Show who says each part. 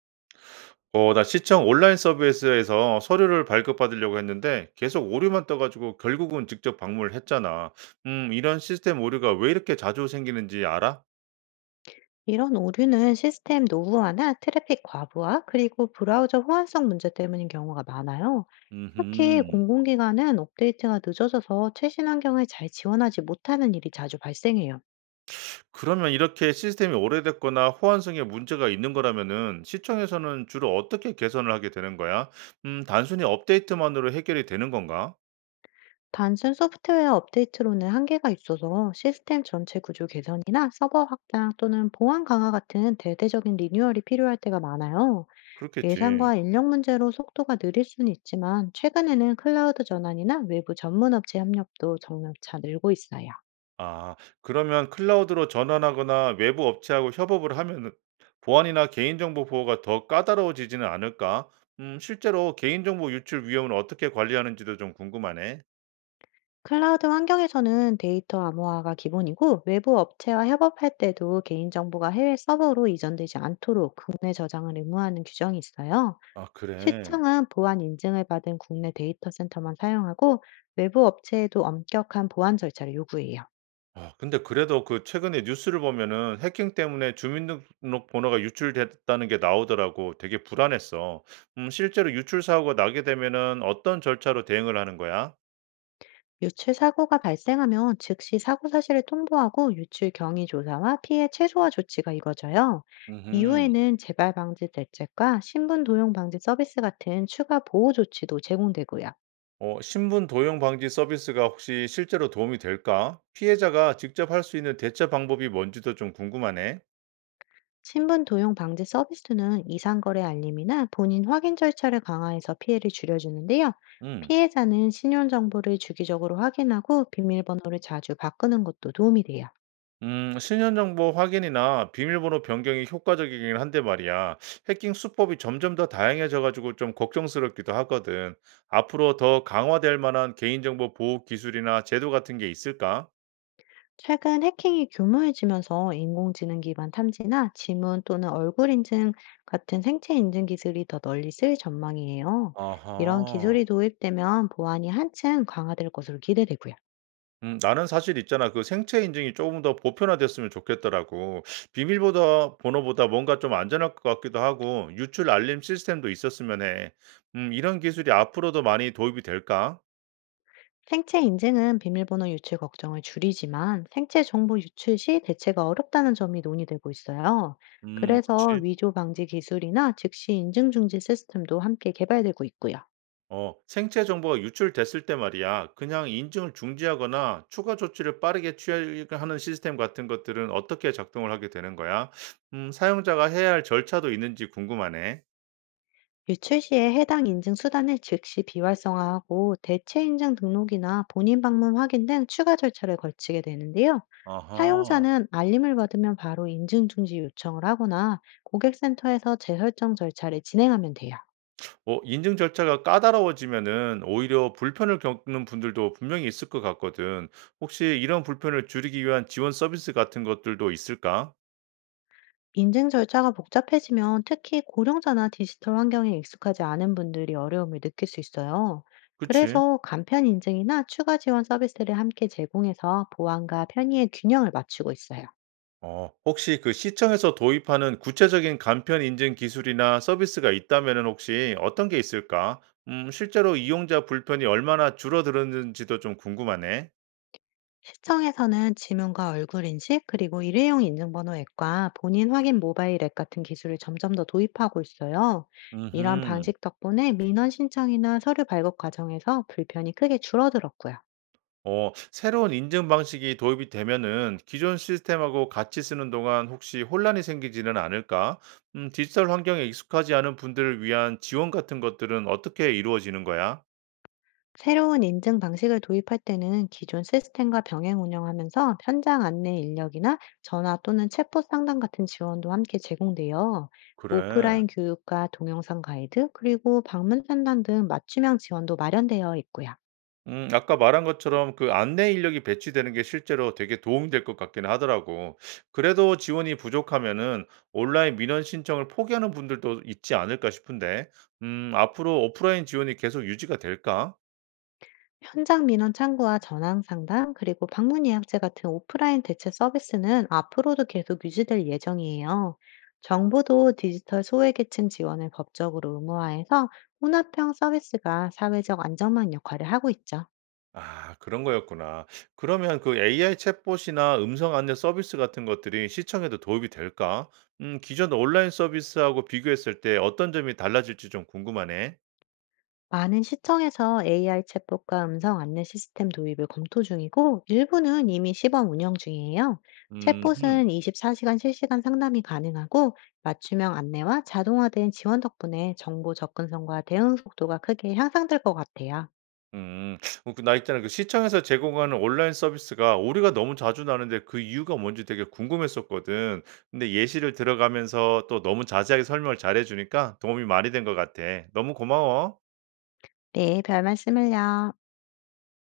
Speaker 1: 나 시청 온라인 서비스에서 서류를 발급받으려고 했는데 계속 오류만 떠가지고 결국은 직접 방문을 했잖아. 이런 시스템 오류가 왜 이렇게 자주 생기는지 알아?
Speaker 2: 이런 오류는 시스템 노후화나 트래픽 과부하, 그리고 브라우저 호환성 문제 때문인 경우가 많아요. 특히
Speaker 1: 음,
Speaker 2: 공공기관은 업데이트가 늦어져서 최신 환경을 잘 지원하지 못하는 일이 자주 발생해요.
Speaker 1: 그러면 이렇게 시스템이 오래됐거나 호환성에 문제가 있는 거라면은 시청에서는 주로 어떻게 개선을 하게 되는 거야? 단순히 업데이트만으로 해결이 되는 건가?
Speaker 2: 단순 소프트웨어 업데이트로는 한계가 있어서 시스템 전체 구조 개선이나 서버 확장 또는 보안 강화 같은 대대적인 리뉴얼이 필요할 때가 많아요.
Speaker 1: 그렇겠지.
Speaker 2: 예산과 인력 문제로 속도가 느릴 수는 있지만 최근에는 클라우드 전환이나 외부 전문 업체 협력도 점차 늘고 있어요.
Speaker 1: 아 그러면 클라우드로 전환하거나 외부 업체하고 협업을 하면 보안이나 개인정보 보호가 더 까다로워지지는 않을까? 실제로 개인정보 유출 위험을 어떻게 관리하는지도 좀 궁금하네.
Speaker 2: 클라우드 환경에서는 데이터 암호화가 기본이고, 외부 업체와 협업할 때도 개인정보가 해외 서버로 이전되지 않도록 국내 저장을 의무화하는 규정이 있어요.
Speaker 1: 아 그래.
Speaker 2: 시청은 보안 인증을 받은 국내 데이터 센터만 사용하고, 외부 업체에도 엄격한 보안 절차를 요구해요.
Speaker 1: 아 근데 그래도 그 최근에 뉴스를 보면은 해킹 때문에 주민등록번호가 유출됐다는 게 나오더라고. 되게 불안했어. 실제로 유출 사고가 나게 되면은 어떤 절차로 대응을 하는 거야?
Speaker 2: 유출 사고가 발생하면 즉시 사고 사실을 통보하고, 유출 경위 조사와 피해 최소화 조치가 이뤄져요.
Speaker 1: 음흠.
Speaker 2: 이후에는 재발 방지 대책과 신분 도용 방지 서비스 같은 추가 보호 조치도 제공되고요.
Speaker 1: 신분 도용 방지 서비스가 혹시 실제로 도움이 될까? 피해자가 직접 할 수 있는 대처 방법이 뭔지도 좀 궁금하네.
Speaker 2: 신분 도용 방지 서비스는 이상거래 알림이나 본인 확인 절차를 강화해서 피해를 줄여주는데요.
Speaker 1: 음.
Speaker 2: 피해자는 신용정보를 주기적으로 확인하고, 비밀번호를 자주 바꾸는 것도 도움이 돼요.
Speaker 1: 신원 정보 확인이나 비밀번호 변경이 효과적이긴 한데 말이야. 해킹 수법이 점점 더 다양해져 가지고 좀 걱정스럽기도 하거든. 앞으로 더 강화될 만한 개인정보 보호 기술이나 제도 같은 게 있을까?
Speaker 2: 최근 해킹이 규모해지면서 인공지능 기반 탐지나 지문 또는 얼굴 인증 같은 생체 인증 기술이 더 널리 쓰일 전망이에요. 이런
Speaker 1: 아하.
Speaker 2: 기술이 도입되면 보안이 한층 강화될 것으로 기대되고요.
Speaker 1: 나는 사실 있잖아. 그 생체 인증이 조금 더 보편화됐으면 좋겠더라고. 비밀보다 번호보다 뭔가 좀 안전할 것 같기도 하고 유출 알림 시스템도 있었으면 해. 이런 기술이 앞으로도 많이 도입이 될까?
Speaker 2: 생체 인증은 비밀번호 유출 걱정을 줄이지만, 생체 정보 유출 시 대체가 어렵다는 점이 논의되고 있어요. 그래서
Speaker 1: 그치.
Speaker 2: 위조 방지 기술이나 즉시 인증 중지 시스템도 함께 개발되고 있고요.
Speaker 1: 생체 정보가 유출됐을 때 말이야. 그냥 인증을 중지하거나 추가 조치를 빠르게 취하는 시스템 같은 것들은 어떻게 작동을 하게 되는 거야? 사용자가 해야 할 절차도 있는지 궁금하네.
Speaker 2: 유출 시에 해당 인증 수단을 즉시 비활성화하고, 대체 인증 등록이나 본인 방문 확인 등 추가 절차를 거치게 되는데요.
Speaker 1: 아하.
Speaker 2: 사용자는 알림을 받으면 바로 인증 중지 요청을 하거나 고객센터에서 재설정 절차를 진행하면 돼요.
Speaker 1: 인증 절차가 까다로워지면은 오히려 불편을 겪는 분들도 분명히 있을 것 같거든. 혹시 이런 불편을 줄이기 위한 지원 서비스 같은 것들도 있을까?
Speaker 2: 인증 절차가 복잡해지면 특히 고령자나 디지털 환경에 익숙하지 않은 분들이 어려움을 느낄 수 있어요.
Speaker 1: 그치?
Speaker 2: 그래서 간편 인증이나 추가 지원 서비스를 함께 제공해서 보안과 편의의 균형을 맞추고 있어요.
Speaker 1: 혹시 그 시청에서 도입하는 구체적인 간편 인증 기술이나 서비스가 있다면은 혹시 어떤 게 있을까? 실제로 이용자 불편이 얼마나 줄어들었는지도 좀 궁금하네.
Speaker 2: 시청에서는 지문과 얼굴 인식, 그리고 일회용 인증번호 앱과 본인 확인 모바일 앱 같은 기술을 점점 더 도입하고 있어요. 이런
Speaker 1: 음흠.
Speaker 2: 방식 덕분에 민원 신청이나 서류 발급 과정에서 불편이 크게 줄어들었고요.
Speaker 1: 새로운 인증 방식이 도입이 되면은 기존 시스템하고 같이 쓰는 동안 혹시 혼란이 생기지는 않을까? 디지털 환경에 익숙하지 않은 분들을 위한 지원 같은 것들은 어떻게 이루어지는 거야?
Speaker 2: 새로운 인증 방식을 도입할 때는 기존 시스템과 병행 운영하면서, 현장 안내 인력이나 전화 또는 챗봇 상담 같은 지원도 함께 제공돼요.
Speaker 1: 그래.
Speaker 2: 오프라인 교육과 동영상 가이드, 그리고 방문 상담 등 맞춤형 지원도 마련되어 있고요.
Speaker 1: 아까 말한 것처럼 그 안내 인력이 배치되는 게 실제로 되게 도움이 될 것 같긴 하더라고. 그래도 지원이 부족하면은 온라인 민원 신청을 포기하는 분들도 있지 않을까 싶은데, 앞으로 오프라인 지원이 계속 유지가 될까?
Speaker 2: 현장 민원 창구와 전황 상담, 그리고 방문 예약제 같은 오프라인 대체 서비스는 앞으로도 계속 유지될 예정이에요. 정부도 디지털 소외계층 지원을 법적으로 의무화해서 혼합형 서비스가 사회적 안정망 역할을 하고 있죠.
Speaker 1: 아 그런 거였구나. 그러면 그 AI 챗봇이나 음성 안내 서비스 같은 것들이 시청에도 도움이 될까? 기존 온라인 서비스하고 비교했을 때 어떤 점이 달라질지 좀 궁금하네.
Speaker 2: 많은 시청에서 AI 챗봇과 음성 안내 시스템 도입을 검토 중이고, 일부는 이미 시범 운영 중이에요.
Speaker 1: 음
Speaker 2: 챗봇은 24시간 실시간 상담이 가능하고, 맞춤형 안내와 자동화된 지원 덕분에 정보 접근성과 대응 속도가 크게 향상될 것 같아요.
Speaker 1: 음. 그나 있잖아 그 시청에서 제공하는 온라인 서비스가 오류가 너무 자주 나는데 그 이유가 뭔지 되게 궁금했었거든. 근데 예시를 들어가면서 또 너무 자세하게 설명을 잘해 주니까 도움이 많이 된 것 같아. 너무 고마워.
Speaker 2: 네, 별 말씀을요.